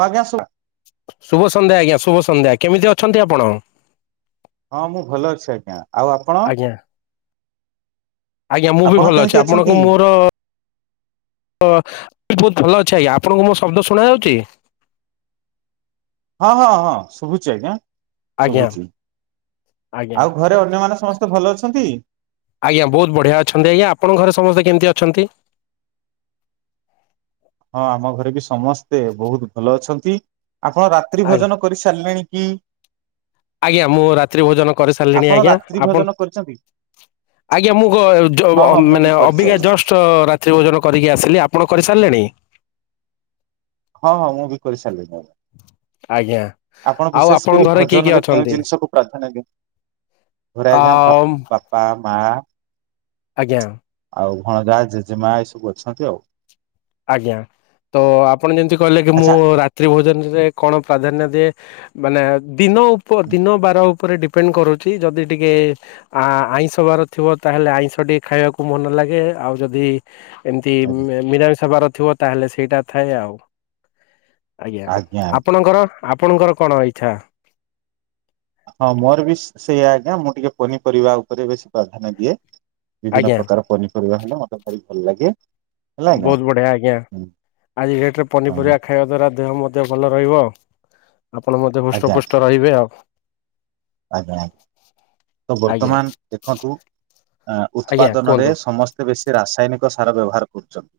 ହଁ ଆଜ୍ଞା ଶୁ -ଲା ଶୁଭ ସନ୍ଧ୍ୟା ଆଜ୍ଞା ଶୁଭ ସନ୍ଧ୍ୟା କେମିତି ଅଛନ୍ତି ଆପଣ? ହଁ ମୁଁ ଭଲ ଅଛି ଆଜ୍ଞା। ଆଉ ଆପଣ ଆଜ୍ଞା ଆଜ୍ଞା ମୁଁ ବି ଆପଣ ଭଲ ଅଛି କେମିତି ଅଛନ୍ତି? ଆପଣଙ୍କୁ ମୋର [inaudible] ଭଲ ଅଛି ଆଜ୍ଞା ଆପଣଙ୍କୁ ମୋ ଶବ୍ଦ ଶୁଣା ଯାଉଛି? ହଁ ହଁ ହଁ ଶୁଭୁଛି ଆଜ୍ଞା। ଆଜ୍ଞା ଶୁଭୁଛି ଆଜ୍ଞା ଆଉ ଘରେ ଅନ୍ୟମାନେ ସମସ୍ତେ ଭଲ ଅଛନ୍ତି? ଆଜ୍ଞା ବହୁତ ବଢିଆ ଅଛନ୍ତି ଆଜ୍ଞା ଆପଣଙ୍କ ଘରେ ସମସ୍ତେ କେମିତି ଅ ଛନ୍ତି ହଁ ଆମ ଘରେ ବି ସ ସମସ୍ତେ ବହୁତ ଭଲ ଅଛ ନ୍ତି। ଆପଣ ରାତ୍ରି ଆଜ୍ଞା ଭୋଜନ କରିସାରିଲେଣି? ହୁଁ। ଆଜ୍ଞା ମୁଁ ରାତ୍ରି ଭୋଜନ କରିସାରିଲିଣି ଆପଣ ଆଜ୍ଞା ରାତ୍ରି ।ଆପଣ ଭୋଜନ କରିଛନ୍ତି? ଆଜ୍ଞା ମୁଁ ଗ ଜ ହଁ ହଁ ମୁଁ ବି ମାନେ କରିଛି ଅବିକା ଆଜ୍ଞା ଜଷ୍ଟ ରାତ୍ରି ଭୋଜନ କରିକି ଆସିଲି। ଆପଣ କରିସାରିଲେଣି? ହଁ ହଁ ମୁଁ ବି କରିସାରିଲେଣି ଆଜ୍ଞା।। ଆପଣ ଆଉ ବିଶେଷ ଆପଣଙ୍କ କରି ଘରେ କିଏ କିଏ ଭୋଜନରେ କେଉଁ ଅଛନ୍ତି? ଜିନିଷକୁ ପ୍ରାଧାନ୍ୟ ଦିଅ। ଘରେ ଆ ଆଜ୍ଞା ବାପା ମାଆ ଆଜ୍ଞା। ଆଉ ଭଣଜା, ଜେଜେମାଆ ଏଇ ସବୁ ଅଛନ୍ତି ଆଉ। ଆଜ୍ଞା ତ ଆପଣ ଯେମିତି କହିଲେ କି ମୁଁ ଆଚ୍ଛା ରାତ୍ରି ଭୋଜନରେ କଣ ପ୍ରାଧାନ୍ୟ ଦିଏ ମାନେ ଦିନ ଉପ ଦିନ ବାର ଉପରେ ଡିପେଣ୍ଡ କରୁଛି ଯଦି ଟିକେ ଆଇଁଷ ବାର ଥିବ ତାହେଲେ ଆଇଁଷ ଟିକେ ଖାଇବାକୁ ମନ ଲାଗେ ଆଉ ଯଦି ଏମିତି ଆଜ୍ଞା ମି ସେବାର ଥିବ ତାହେଲେ ସେଇଟା ଥାଏ ଆଉ। ଆଜ୍ଞା ଆପଣଙ୍କର? ଆପଣଙ୍କର କଣ ଇଚ୍ଛା? ହଁ ମୋର ବି ସେଇା ଆଜ୍ଞା ମୁଁ ଟିକେ ପନିପରିବା ଉପରେ ବେଶୀ ପ୍ରାଧାନ୍ୟ ଦିଏ। ବିଭିନ୍ନ ଆଜ୍ଞା ପ୍ରକାର ପନିପରିବା ହେଲେ ମତେ ଭଲ ଲାଗେ। ହେଲା ଆଜ୍ଞା ବହୁତ ବଢିଆ ଆଜ୍ଞା ହୁଁ ଆଜି ଡେଟରେ ହଁ ପନିପରିବା ଖାଇବା ଦ୍ଵାରା ଦେହ ମତେ ଏତେ ଭଲ ରହିବ। ଆପଣ ମତେ ହୃଷ୍ଟପୃଷ୍ଟ ରହିବେ ଆଉ। ଆଜ୍ଞା ଆଜ୍ଞା ତ ଆଜ୍ଞା ବର୍ତ୍ତମାନ ଦେଖନ୍ତୁ ଆଜ୍ଞା ଉତ୍ପାଦନରେ କୁହନ୍ତୁ ସମସ୍ତେ ବେଶୀ ରାସାୟନିକ ସାର ବ୍ୟବହାର କରୁଛନ୍ତି।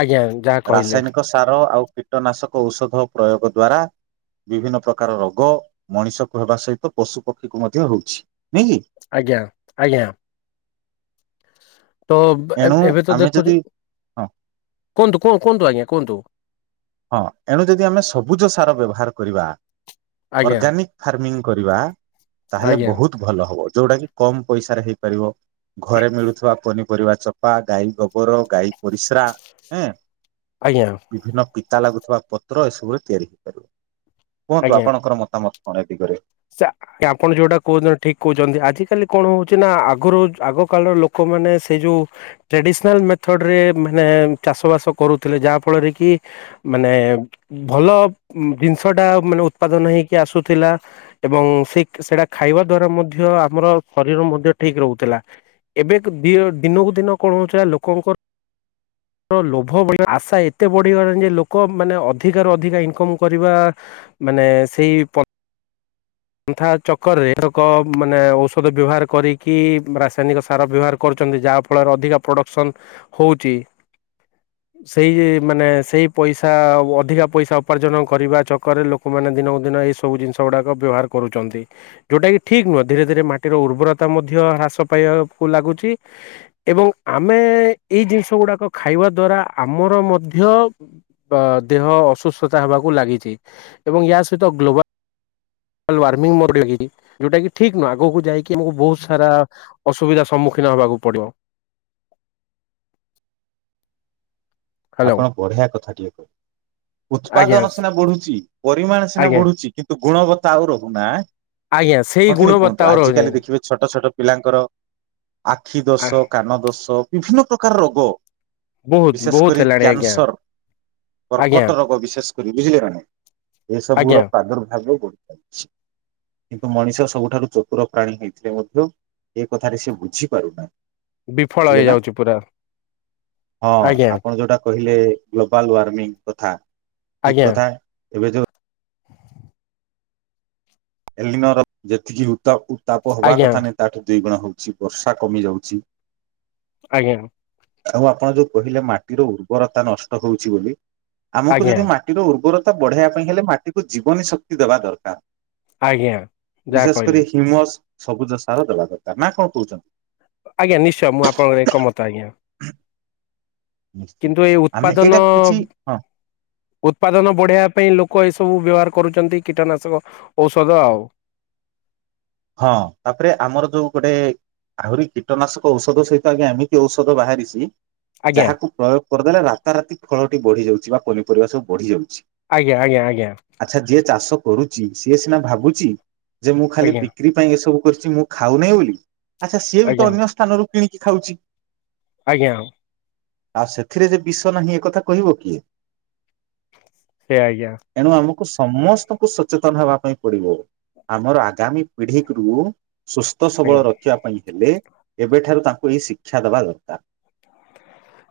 ଆଜ୍ଞା ଯାହା କହିଲେ। ରାସାୟନିକ ସାର ଆଉ କୀଟନାଶକ ଔଷଧ ପ୍ରୟୋଗ ଦ୍ଵାରା ବିଭିନ୍ନ ପ୍ରକାର ରୋଗ ମଣିଷକୁ ହେବା ସହିତ ତ ପଶୁ ପକ୍ଷୀ କ ମଧ୍ୟ ହଉଛି। ନାଇଁ କି ଆଜ୍ଞା ଆଜ୍ଞା। ତ ଏଣୁ ଏବେ ତ ଆମେ ଦେଖୁଛୁ ଯଦି ହଁ କୁହନ୍ତୁ କୁହନ୍ତୁ ଆଜ୍ଞା କୁହନ୍ତୁ? ହଁ ଏଣୁ ଯଦି ଆମେ ସବୁଜ ସାର ବ୍ୟବହାର କରିବା ଆଜ୍ଞା ଅର୍ଗାନିକ ଫାର୍ମିଂ କରିବା। ତାହେଲେ ଆଜ୍ଞା ବହୁତ ଭଲ ହବ। ଯୋଉଟା କି କମ ପଇସାରେ ହେଇପାରିବ ଘରେ ମିଳୁଥିବା ପନିପରିବା ଚୋପା ଗାଈ ଗୋବର ଗାଈ ପରିସ୍ରା ଆଜ୍ଞା। ବିଭିନ୍ନ ପିତା ଲାଗୁଥିବା ପତ୍ର ଏସବୁରେ ତିଆରି ହେଇପାରିବ। କୁହନ୍ତୁ ଆଜ୍ଞା। ଆପଣଙ୍କର ମତାମତ। ଅନେକ ଦିଗରେ ଆପଣ ଯୋଉଟା କହୁଛନ୍ତି ଠିକ କହୁଛନ୍ତି ।ଆଜ କାଲି କଣ ହଉଛି ନା ଆଗରୁ ଆଗ କାଳର ଲୋକମାନେ ସେଇ ଯୋଉ ଟ୍ରାଡିସନାଲ ମେଥଡ ରେ ମାନେ ଚାଷ ବାସ କରୁଥିଲେ ଯାହା ଫଳରେ କି ମାନେ ଭଲ ଜିନିଷ ଟା ମାନେ ଉତ୍ପାଦନ ହେଇକି ଆସୁଥିଲା। ଏବଂ ସେ ସେଇଟା ଖାଇବା ଦ୍ଵାରା ମଧ୍ୟ ଆମର ଶରୀର ମଧ୍ୟ ଠିକ ରହୁଥିଲା। ଏବେ ଦିନକୁ ଦିନ କଣ ହେଉଥିଲା ଲୋକଙ୍କର ଲୋଭ ଆଶା ଏତେ ବଢ଼ିଗଲାଣି ଯେ ଲୋକ ମାନେ ଅଧିକାରୁ ଅଧିକା ଇନକମ୍ କରିବା ମାନେ ସେଇ ପନ୍ଥା ଚକରରେ ଲୋକ ମାନେ ଔଷଧ ବ୍ୟବହାର କରିକି ରାସାୟନିକ ସାର ବ୍ୟବହାର କରୁଛନ୍ତି ଯାହା ଫଳରେ ଅଧିକା ପ୍ରଡ଼କ୍ସନ୍ ହଉଛି ସେଇ ମାନେ ସେଇ ପଇସା ଅଧିକା ପଇସା ଉପାର୍ଜନ କରିବା ଚକରରେ ଲୋକମାନେ ଦିନକୁ ଦିନ ଏଇସବୁ ଜିନିଷ ଗୁଡ଼ାକ ବ୍ୟବହାର କରୁଛନ୍ତି। ଯେଉଁଟାକି ଠିକ ନୁହେଁ ଧୀରେ ଧୀରେ ମାଟିର ଉର୍ବରତା ମଧ୍ୟ ହ୍ରାସ ପାଇବାକୁ ଲାଗୁଛି ଏବଂ ଆମେ ଏଇ ଜିନିଷ ଗୁଡ଼ାକ ଖାଇବା ଦ୍ଵାରା ଆମର ମଧ୍ୟ ଦେହ ଅସୁସ୍ଥତା ହେବାକୁ ଲାଗିଛି ।ଏବଂ ୟ ସହିତ ଗ୍ଲୋବଵାଲ ୱାର୍ମିଂ [inaudible] ଯୋଉଟା କିଠିକ୍ ନୁହଁ ଆଗକୁ ଯାଇକି ଆମକୁ ବହୁତ ସାରା ଅସୁବିଧା ସମ୍ମୁଖୀନ ହେବାକୁ ପଡିବ। ହ୍ୟାଲୋ ଆପଣ ବଢିଆ କଥା ଟିକେ କହିଲେ। ଆଜ୍ଞା ଉତ୍ପାଦନ ସିନା ବଢୁଛି ପରିମାଣ ସିନା ଆଜ୍ଞା ବଢୁଛି କିନ୍ତୁ ଗୁଣବତା ଆଉ ରହୁନାହିଁ। ଆଜ୍ଞା ସେଇ ଗୁଣବତ୍ତା ଆଉ ରହୁନି। ଦେଖିବେ ଛୋଟ ଛୋଟ ପିଲାଙ୍କର ଆଖି ଆ ଦୋଷ କାନ ଦୋଷ ବିଭିନ୍ନ ପ୍ରକାରର ରୋଗ। ବୋହୁତ ବିଶେଷ କରି ବୋହୁତ ହେଲା କ୍ୟାନସର, କର୍କଟ ରୋଗ ବିଶେଷ କରି ବୁଝିଲେନା ଆଜ୍ଞା ଏସବୁର ପ୍ରାଦୁର୍ଭାବ ବ କିନ୍ତୁ ମଣିଷ ସବୁଠାରୁ ଚତୁର ପ୍ରାଣୀ ହେଇଥିଲେ ମଧ୍ୟ ଏ କଥାରେ ସେ ବୁଝିପାରୁନାହିଁ। ବିଫଳ ହେଇଯାଉଛି ପୁରା ହଁ ଆଜ୍ଞା। ଆପଣ ଯୋଉଟା କହିଲେ ଗ୍ଲୋବାଲ ୱାର୍ମିଂ କଥା ଠିକ ଆଜ୍ଞା କଥା ଏବେ ଯୋଉ ଏଲିନର ଯେତିକି ଉତା ତାପ ହବା ଆଜ୍ଞା କଥା ନାଇଁ ତାଠୁ ଦି ଗୁଣ ହୋଉଛି। ଛି ବର୍ଷା କମି ଯାଉଛି। ଆଜ୍ଞା। ଆଉ ଆପଣ ଯୋଉ କହିଲେ ମାଟିର ଉର୍ବରତା ନଷ୍ଟ ହୋଉଛି ବୋଲି। ଆମକୁ ଆଜ୍ଞା ଯଦି ମାଟିର ଉର୍ବର ତ ବଢେଇବା ପାଇଁ ହେଲେ ମାଟିକୁ ଜୀବନୀ ଶକ୍ତି ଦେବା ଦରକାର। ଆଜ୍ଞା ଯାହା ବିଶେଷ କହିଲେ କରି ହିମସ ସବୁଜ ସାର ଦେବା ଦରକାର ନା କଣ କହୁଚନ୍ତି। ଆଜ୍ଞା ନିଶ୍ଚୟ ମୁଁ ଆପଣଙ୍କର ଏକମତ ଆଜ୍ଞା। [unintelligible] ନିଶ୍ଚୟ କିନ୍ତୁ ଏଇ ଆମେ ଏଇଟା ଉତ୍ପାଦନ କିଛି ଉତ୍ପାଦନ ବଢେଇବା ପାଇଁ ଲୋକ ଏସ ବୁ ବ୍ୟବହାର କରୁଚନ୍ତି କୀଟନାଶକ ଔଷଧ ଆଉ। ହଁ ତାପରେ ଆମର ଯୋଉ ଗୋଟେ ଆହୁରି କୀଟନାଶକ ଔଷଧ ସହିତ ଆଜ୍ଞା ଏମିତି ଔଷଧ ବାହାରିଛି। ଆଜ୍ଞା ଯାହାକୁ ପ୍ରୟୋଗ କରଦେଲେ ରାତା ରାତି ଫଳଟି ବଢି ଯାଉଛି। ବା ପନିପରିବା ସବୁ ବଢିଯାଉ ଆଜ୍ଞା ଆଜ୍ଞା ଆଜ୍ଞା। ଚାଷ କରୁଛି ସିଏ ସିନା ଭାବୁଛି। ଯେ ମୁଁ ଖାଲି ପିକ ପାଇଁ ଏସବୁ କରିଛି ମୁଁ ଖାଉ ନାହିଁ ବୋଲି। ଆଚ୍ଛା ସିଏ ବି ଆଜ୍ଞା ତ ଅନ୍ୟ ସ୍ଥାନରୁ କିଣିକି ଖାଉଛି। ଆଜ୍ଞା। ଆଉ ସେଥିରେ ଯେ ବିଷ ନାହିଁ ଏକଥା କହିବ କିଏ? ସେଇୟା ଆଜ୍ଞା। ଏଣୁ ଆମକୁ ସମସ୍ତଙ୍କୁ ସଚେତନ ହେବା ପାଇଁ ପଡିବ। ଆମର ଆଗାମୀ ପିଢିକ୍ ରୁ ସୁସ୍ଥ ଆଜ୍ଞା ସବଳ ରଖିବା ପାଇଁ ହେଲେ ଏବେଠାରୁ ତାଙ୍କୁ ଏହି ଶିକ୍ଷା ଦବା ଦରକାର।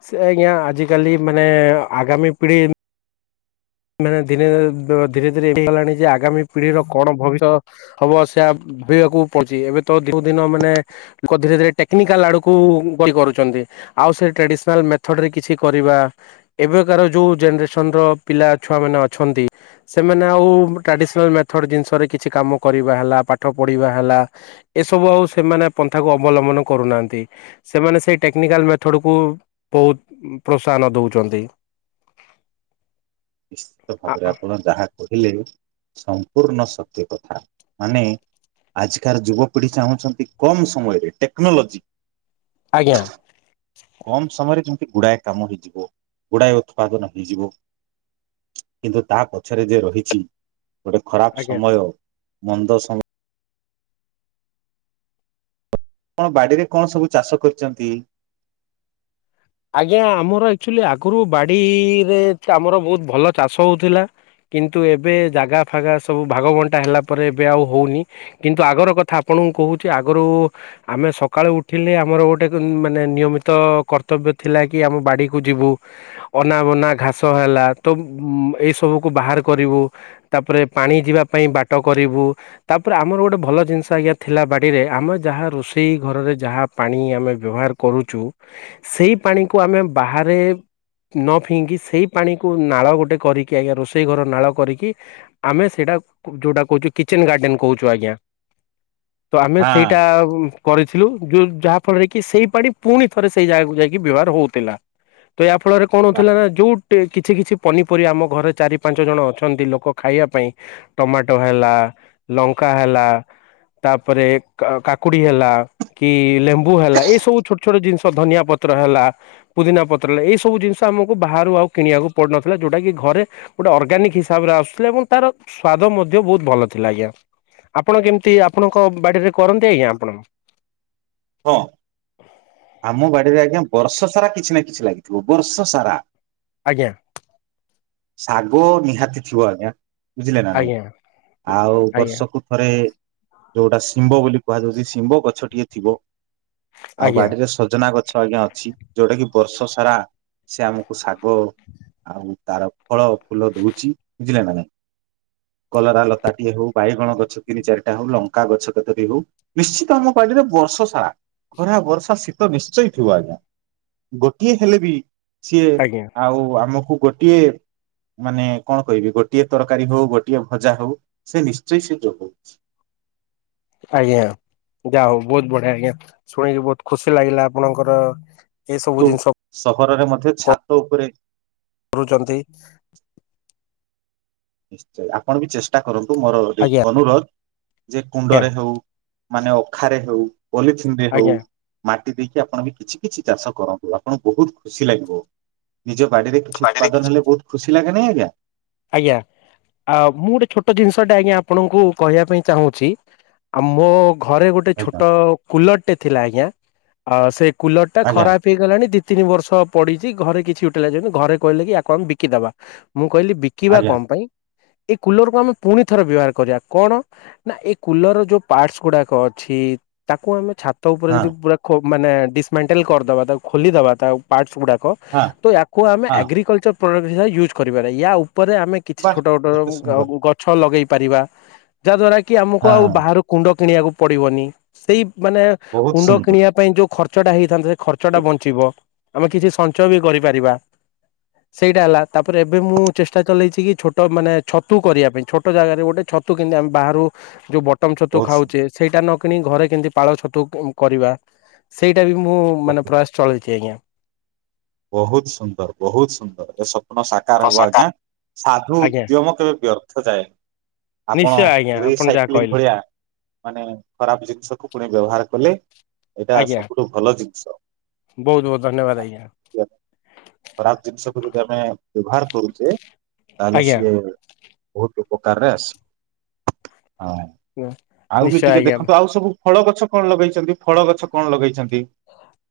ସେ ଆଜ୍ଞା ଆଜିକାଲି ମାନେ ଆଗାମୀ ପିଢି ମାନେ ଦିନେ ଧୀରେ ଧୀରେ ଏ ହେଲାଣି ଯେ ଆଗାମୀ ପିଢିର କଣ ଭବିଷ୍ୟ ହବ ସେୟା ଭାବିବାକୁ ପଡୁଛି। ଏବେ ତ ଦିନକୁ ଦିନ ମାନେ ଲୋକ ଧୀରେ ଧୀରେ ଟେକ୍ନିକାଲ ଆଡକୁ ଗଲ କରୁଛନ୍ତି। ଆଉ ସେ ଟ୍ରାଡିସନାଲ ମେଥଡ୍ ରେ କିଛି କରିବା ଏବେକାର ଯୋଉ ଜେନେରେସନ ର ପିଲା ଛୁଆମାନେ ଅଛନ୍ତି ସେମାନେ ଆଉ ଟ୍ରାଡିସନାଲ୍ ମେଥଡ ଜିନିଷରେ କିଛି କାମ କରିବା ହେଲା ପାଠ ପଢିବା ହେଲା ଏସବୁ ଆଉ ସେମାନେ ପନ୍ଥାକୁ ଅବଲମ୍ବନ କରୁନାହାଁନ୍ତି। ସେମାନେ ସେଇ ଟେକ୍ନିକାଲ୍ ମେଥଡକୁ ବହୁତ ପ୍ରୋତ୍ସାହନ ଦଉଛନ୍ତି। ନିଶ୍ଚିତ ଭାବରେ ଆପଣ ଯାହା କହିଲେ ସମ୍ପୂର୍ଣ୍ଣ ସତ୍ୟ କଥା। ମାନେ ଆଜିକାର ଯୁବପିଢି ଚାହୁଁଛନ୍ତି କମ୍ ସମୟରେ ଟେକ୍ନୋଲୋଜି ଆଜ୍ଞା। କମ୍ ସମୟରେ ଯେଉଁ ଗୁଡାଏ କାମ ହେଇଯିବ। ଗୁଡାଏ ଉତ୍ପାଦନ ହେଇଯିବ। କିନ୍ତୁ ତା ପଛରେ ଯେ ରହିଛି ଗୋଟେ ଖରାପ ଆଜ୍ଞା ସମୟ। ମନ୍ଦ ସମ ଣ ବାଡିରେ କଣ ସବୁ ଚାଷ କରିଚନ୍ତି। ଆଜ୍ଞା ଆମର ଆକ୍ଚୁଆଲି ଆଗରୁ ବାଡିରେ ଆମର ବହୁତ ଭଲ ଚାଷ ହୋଉଥିଲା। କିନ୍ତୁ ଏବେ ଜାଗା ଫାଗା ସବୁ ଭାଗବଣ୍ଟା ହେଲା ପରେ ଏବେ ଆଉ ହୋଉନି। କିନ୍ତୁ ଆଗର କଥା ଆପଣଙ୍କୁ କହୁଚି। ଆଗରୁ ଆମେ ସକାଳୁ ଉଠିଲେ ଆମର ଗୋଟେ ମାନେ ନିୟମିତ କର୍ତ୍ତବ୍ୟ ଥିଲା କି ଆମ ବାଡିକୁ ଯିବୁ। ଅନାବନା ଘାସ ହେଲା ତ ଏଇ ସବୁକୁ ବାହାର କରିବୁ। ତାପରେ ପାଣି ଯିବା ପାଇଁ ବାଟ କରିବୁ। ତାପରେ ଆମର ଗୋଟେ ଭଲ ଜିନିଷ ଆଜ୍ଞା ଥିଲା ବାଡିରେ ଆମେ ଯାହା ରୋଷେଇ ଘରରେ ଯାହା ପାଣି ଆମେ ବ୍ୟବହାର କରୁଚୁ। ସେଇ ପାଣିକୁ ଆମେ ବାହାରେ ନ ଫିଙ୍ଗି ସେଇ ପାଣିକୁ ନାଳ ଗୋଟେ କରିକି ଆଜ୍ଞା ରୋଷେଇ ଘର ନାଳ କରିକି ଆମେ ସେଇଟା ଯୋଉଟା କହୁଚୁ କିଚେନ୍ ଗାର୍ଡେନ୍ କହୁଚୁ ଆଜ୍ଞା। ତ ଆମେ ହଁ ସେଇଟା କରିଥିଲୁ ଯୋଉ ଯାହା ଫଳରେ କି ସେଇ ପାଣି ପୁଣି ଥରେ ସେଇ ଜାଗାକୁ ଯାଇକ୍ ବ୍ୟବହାର ହୋଉଥିଲା। ତ ୟା ପ୍ ଫଳରେ କଣ ବା ହେଉଥିଲା ନା ଯୋଉ କେ କିଛି କିଛି ପନିପରିବା ଆମ ଘରେ ଚାରି ପାଞ୍ଚ ଜଣ ଅଛନ୍ତି ଲୋକ ଖାଇବା ପାଇଁ। ଟମାଟୋ ହେଲା ଲଙ୍କା ହେଲା ତାପରେ କ କାକୁଡି ହେଲା କି ଲେମ୍ବୁ ହେଲା ଏସବୁ ଛୋଟ୍ ଛୋଟ୍ ଜିନିଷ ଧନିଆ ପତ୍ ତ୍ର ହେଲା ପୁଦିନା ପତ୍ର ଏଇ ସବୁ ଜିନିଷ ଆମକୁ ବାହାରୁ ଆଉ କିଣିବାକୁ ପଡୁନଥିଲା। ଯୋଉଟା କି ଘରେ ଗୋଟେ ଅର୍ଗାନିକ୍ ହିସାବରେ ଆସୁଥିଲା ଏବଂ ତାର ସ୍ଵାଦ ମଧ୍ୟ ବହୁତ ଭଲ ଥିଲା ଆଜ୍ଞା। ଆପଣ କେମିତି ଆପଣଙ୍କ ବାଡିରେ କରନ୍ତି ଆଜ୍ଞା ଆପଣ। ହଁ ଆମ ବାଡିରେ ଆଜ୍ଞା ବର୍ଷ ସାରା କିଛି ନା କିଛି ଲାଗିଥିବ ବର୍ଷ ସାରା। ଆଜ୍ଞା। ଶାଗ ନିହାତି ଥିବ ଆଜ୍ଞା। ବୁଝିଲେ ନା ନାଇଁ, ଆଜ୍ଞା ଆଉ ଆଜ୍ଞା ବର୍ଷକୁ ଥରେ ଯୋଉଟା ଶିମ୍ବ ବୋଲି କୁହାଯାଉଚି ।ଶିମ୍ବ ଗଛଟିଏ ଥିବ ଆଉ ଆଜ୍ଞା ବାଡ଼ିରେ ସଜନା ଗ ଛ ଏଇନା ଅଛି। ଯୋଉଟା କିି ବର୍ଷ ସାରା ସେ ଆମକୁ ଶାଗ ଆଉ ତାର ଫଳ ଫୁଲ ଦୋଉଚି ବୁଝିଲେ ନା ନାଇଁ, କଲରା ଲତାଟିଏ ହୋଉ ବାଇଗଣ ଗଛ ତିନି ଚାରିଟା ହୋଉ ଲଙ୍କା ଗଛ କେତଟି ହୋଉ ନିଶ୍ଚିତ ଆମ ବାଡ଼ିରେ ବର୍ଷ ସାରା ଖରା ବର୍ଷା ଶୀତ ନିଶ୍ଚୟ ଥିବ ଆଜ୍ଞା। ଗୋଟିଏ ହେଲେ ବି ସିଏ ଆଜ୍ଞା ଆଉ ଆମକୁ ଗୋଟିଏ ମାନେ କଣ କହିବି ଗୋଟିଏ ତରକାରୀ ହୋଉ ଗୋଟିଏ ଭଜା ହୋଉ ସେ ନିଶ୍ଚୟ ସେ ଯୋଗୋଉଚି। ଆଜ୍ଞା ଯା ହୋଉ ବହୁତ ବଢ଼ିଆ ଆଜ୍ଞା। ଶୁଣିକି ବୋହୁତ ଖୁସି ଲାଗିଲା ଆପଣଙ୍କର ଏ ସବୁ କିନ୍ତୁ ଜିନିଷ ସହରରେ ମଧ୍ୟ ଛାତ ଉପରେ କରୁଛନ୍ତି ନିଶ୍ଚୟ ଆପଣ ବି ଚେଷ୍ଟା କରନ୍ତୁ କିନ୍ତୁ ମୋର ଗୋଟି ଆଜ୍ଞା ଅନୁରୋଧ ଯେ ଆଜ୍ଞା କୁଣ୍ଡରେ ହେଉ ମାନେ ଅଖାରେ ହେଉ ପଲିଥିନ ରେ ହେଉ ଆଜ୍ଞା। ମା ମାଟି ଦେଇକି ଆପଣ ବି କିଛି କିଛି ଚାଷ କରନ୍ତୁ। ଆପଣ ବହୁତ ଖୁସି ଲାଗିବ ନିଜ ବାଡିରେ କିଛି ଉତ୍ପାଦନ ହେଲେ ବହୁତ ଖୁସି ଖୁସି ଲାଗେନି ଆଜ୍ଞା। ଆଜ୍ଞା ଆ ମୁଁ ଗୋଟେ ଛୋଟ ଜିନିଷ ଟା ଆଜ୍ଞା ଆପଣଙ୍କୁ କହିବା ପାଇଁ ଚାହୁଁଛି ଆମ ଘରେ ଗୋଟେ ଆଜ୍ଞା ଛୋଟ କୁଲର ଗୋଟେ ଥିଲା ଆଜ୍ଞା ଅ ସେ କୁଲର ଟା ଆଜ୍ଞା ଖରାପ ହେଇଗଲାଣି ଦି ତିନି ବର୍ଷ ପଡିଛି ଘରେ କିଛି ୟୁଟିଲାଇଜ ହଉନି ଘରେ କହିଲେ କି ୟାକୁ ଆମେ ବିକିଦବା ମୁଁ କହିଲି ବିକିିବା ଆଜ୍ଞା କଣ ପାଇଁ? ଏଇ କୁଲରକୁୁ ଆମେ ପୁଣି ଥରେ ବ୍ୟବହାର କରିବା। କଣ ନା ଏଇ କୁଲର ଯୋଉ ପାର୍ଟସ୍ ଗୁଡାକ ଅଛି ତାକୁ ଆମେ ଛାତ ଛାତ ଉପରେ ହଁ ଯଦି ପୁରା ଖୋ ମାନେ ଡିସମେଣ୍ଟେଲ୍ କରିଦବା ତାକୁ ଖୋଲିଦବା ତା ପାର୍ଟସ୍ ଗୁଡ଼ା କ ହଁ ତ ୟାକୁ ଆମେ ହଁ ଏଗ୍ରିକଲଚର ପ୍ରଡ଼କ୍ଟ ହିସାବରେ ୟୁଜ୍ କରିବାରେ ୟା ଉପରେ ଆମେ କିଛି ବା ଛୋଟ କେତେ ସୁନ୍ଦର ଛୋଟ ଗଛ ଲଗେଇ ପାରିବା ଯାହା ଦ୍ଵାରା କି ଆମକୁ ଆଉ ହଁ ବାହାରୁ କୁଣ୍ଡ କିଣିବାକୁ ପଡ଼ିବନି ସେଇ ମାନେ ବହୁତ କୁଣ୍ଡ ସୁନ୍ଦର କିଣିବା ପାଇଁ ଯୋଉ ଖର୍ଚ୍ଚ ଟା ହେଇଥାନ୍ତା ଖର୍ଚ୍ଚ ଟା ବଞ୍ଚିବ ଆମେ କିଛି ସଞ୍ଚୟ ବି କରିପାରିବା ସେଇଟା ହେଲା ତାପରେ ଏବେ ମୁଁ ଚେଷ୍ଟା ଚଲେଇଛି କିଛୋଟ ମାନେ ଛତୁ କରିବା ପାଇଁ ଛୋଟ ଜାଗାରେ ଗୋଟେ ଛତୁ କେମତି ଆମେ ବାହାରୁ କୁ ଯୋଉ ବଟମ ଛତୁ ବହୁତ ସୁନ୍ଦର ଖାଉଛେ ସେଇଟା ନ କିଣି ଘରେ କେମିତି ପାଳ ଛତୁ କରିବା ସେଇ ଏଇଟା ବି ମୁଁ ମାନେ ବହୁତ ପ୍ରୟାସ ଚଳେଇଛି । ବହୁତ ସୁନ୍ଦର ବହୁତ ସୁନ୍ଦର ଏସବୁ ସ୍ୱପ୍ନ ସାକାର ହବ ଆଜ୍ଞା ସାଧୁ ଆଜ୍ଞା ଉଦ୍ୟମ କେବେ ବ୍ୟର୍ଥ ଯାଏନି ଆପଣ ନିଶ୍ଚୟ ଆଜ୍ଞା ଆପଣ ଯାହା ରିସାଇକ୍ଲିଂ କହିଲେ ଭଳିଆ ମାନେ ଖରାପ ଜିନିଷକୁୁ ପୁଣି ବ୍ୟବହାର କଲେ ଏଇଟା ଆଜ୍ଞା ସବୁଠୁ ଭଲ ଜିନିଷ ଆ ବହୁତ ବହୁତ ଧନ୍ୟବାଦ ଅଜ୍ଞା। ଖରାପ ଜିନିଷକୁ ଯଦି ଆମେ ବ୍ୟବହାର କରୁଚେ। ତାହଲେ ଆଜ୍ଞା। ସେ ବହୁତୁ ଉପକାର ସ୍ ହଁ ଆଉ ବି ନିଶ୍ଚୟ ଟିକେ ଆଜ୍ଞା ଦେଖନ୍ତୁ ଆଉ ସବୁ ଫଳ ଗଛ କଣ ଲଗେଇଛନ୍ତି ଫଳ ଗଛ କଣ ଲଗେଇଛନ୍ତି।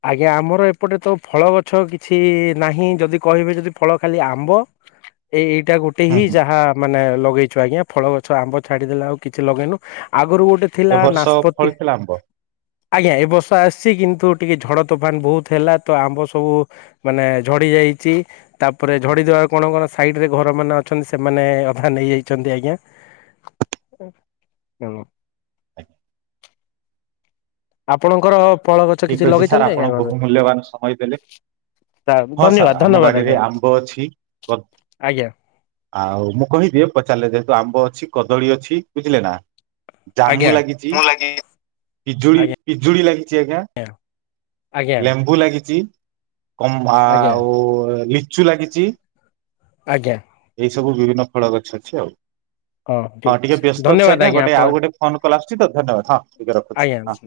ଆଜ୍ଞା ଆମର ଏପଟେ ତ ଫଳ ଗଛ କିଛି ନାହିଁ ଯଦି କହିବେ ଯଦି ଫଳ ଖାଲି ଆମ୍ବ ଏଇଇ ଏଇଟା ଗୋଟେ ହୁଁ ହିଁ ହୁଁ ଯାହା ମାନେ ଲଗେଇଛୁ ଆଜ୍ଞା। ଫଳ ଗଛ ଆମ୍ବ ଛାଡିଦେଲେ ଆଉ କିଛି ଲଗେଇନୁ ଆଉ ଆଗରୁ ଗୋଟେ ଏ ଥିଲା ବର୍ଷ ନାସପତି ଫଳିଥିଲା ଆମ୍ବ ଆଜ୍ଞା ଏ ବର୍ଷ ଆସିଛି କିନ୍ତୁ ଟିକେ ଝଡ ତୋଫାନ ବହୁତ ହେଲା ତ ଆମ୍ବ ସବୁ ମାନେ ଝଡି ଯାଇଛି ତାପରେ ଝଡିଦବା କଣ କଣ ସାଇଡରେ ଘର ମାନ ଅଛନ୍ତି ସେମାନେ ଅଧା ନେଇଯାଇଛନ୍ତି ଆଜ୍ଞା। ଆଜ୍ଞା ଆପଣଙ୍କର ଫଳ ଗଛ କିଛି ଠିକ ଅଛି ସାର୍ ଲଗେଇଛନ୍ତି ଆପଣ ଆଜ୍ଞା ଘରେ? ବହୁ ମୂଲ୍ୟବାନ ସମୟ ଦେଲେ ହଁ ଧନ୍ୟବାଦ ସାର୍ ଆମ ଧନ୍ୟବାଦ ବାଡିରେ ଆଜ୍ଞା ଆମ୍ବ ଅଛି ଆଜ୍ଞା ଆଉ ମୁଁ କହିଦିଏ ପଚାରିଲେ ଯେହେତୁ ଆମ୍ବ ଅଛି କଦଳୀ ଅଛି ବୁଝିଲେ ନା ଜାମୁ ଆଜ୍ଞା। ଲାଗିଛି ମୁଁ ଲାଗି ପିଜୁଳି ଆଜ୍ଞା ପିଜୁଳି ଲାଗିଛି ଆଜ୍ଞା। ଆଜ୍ଞା ଲେମ୍ବୁ ଲାଗିଛି କମ୍ଭ ଆଜ୍ଞା ଆଉ ଲାଗିଛି ଆଜ୍ଞା ସବୁ ବିଭିନ୍ନ ଫଳ ଗଛ ଅଛି ଆଉ। ହଁ ଠିକ ଟିକେ ଅଛି ବ୍ୟସ୍ତ ଅଛି ଧନ୍ୟବାଦ ଆଜ୍ଞା ଗୋଟେ ଆପଣ ଆଉ ଗୋଟେ ଫୋନ କଲ ଆସୁଛି ତ ଧନ୍ୟବାଦ ହଁ ଟିକେ ରଖୁଛି ଆଜ୍ଞା ହଁ।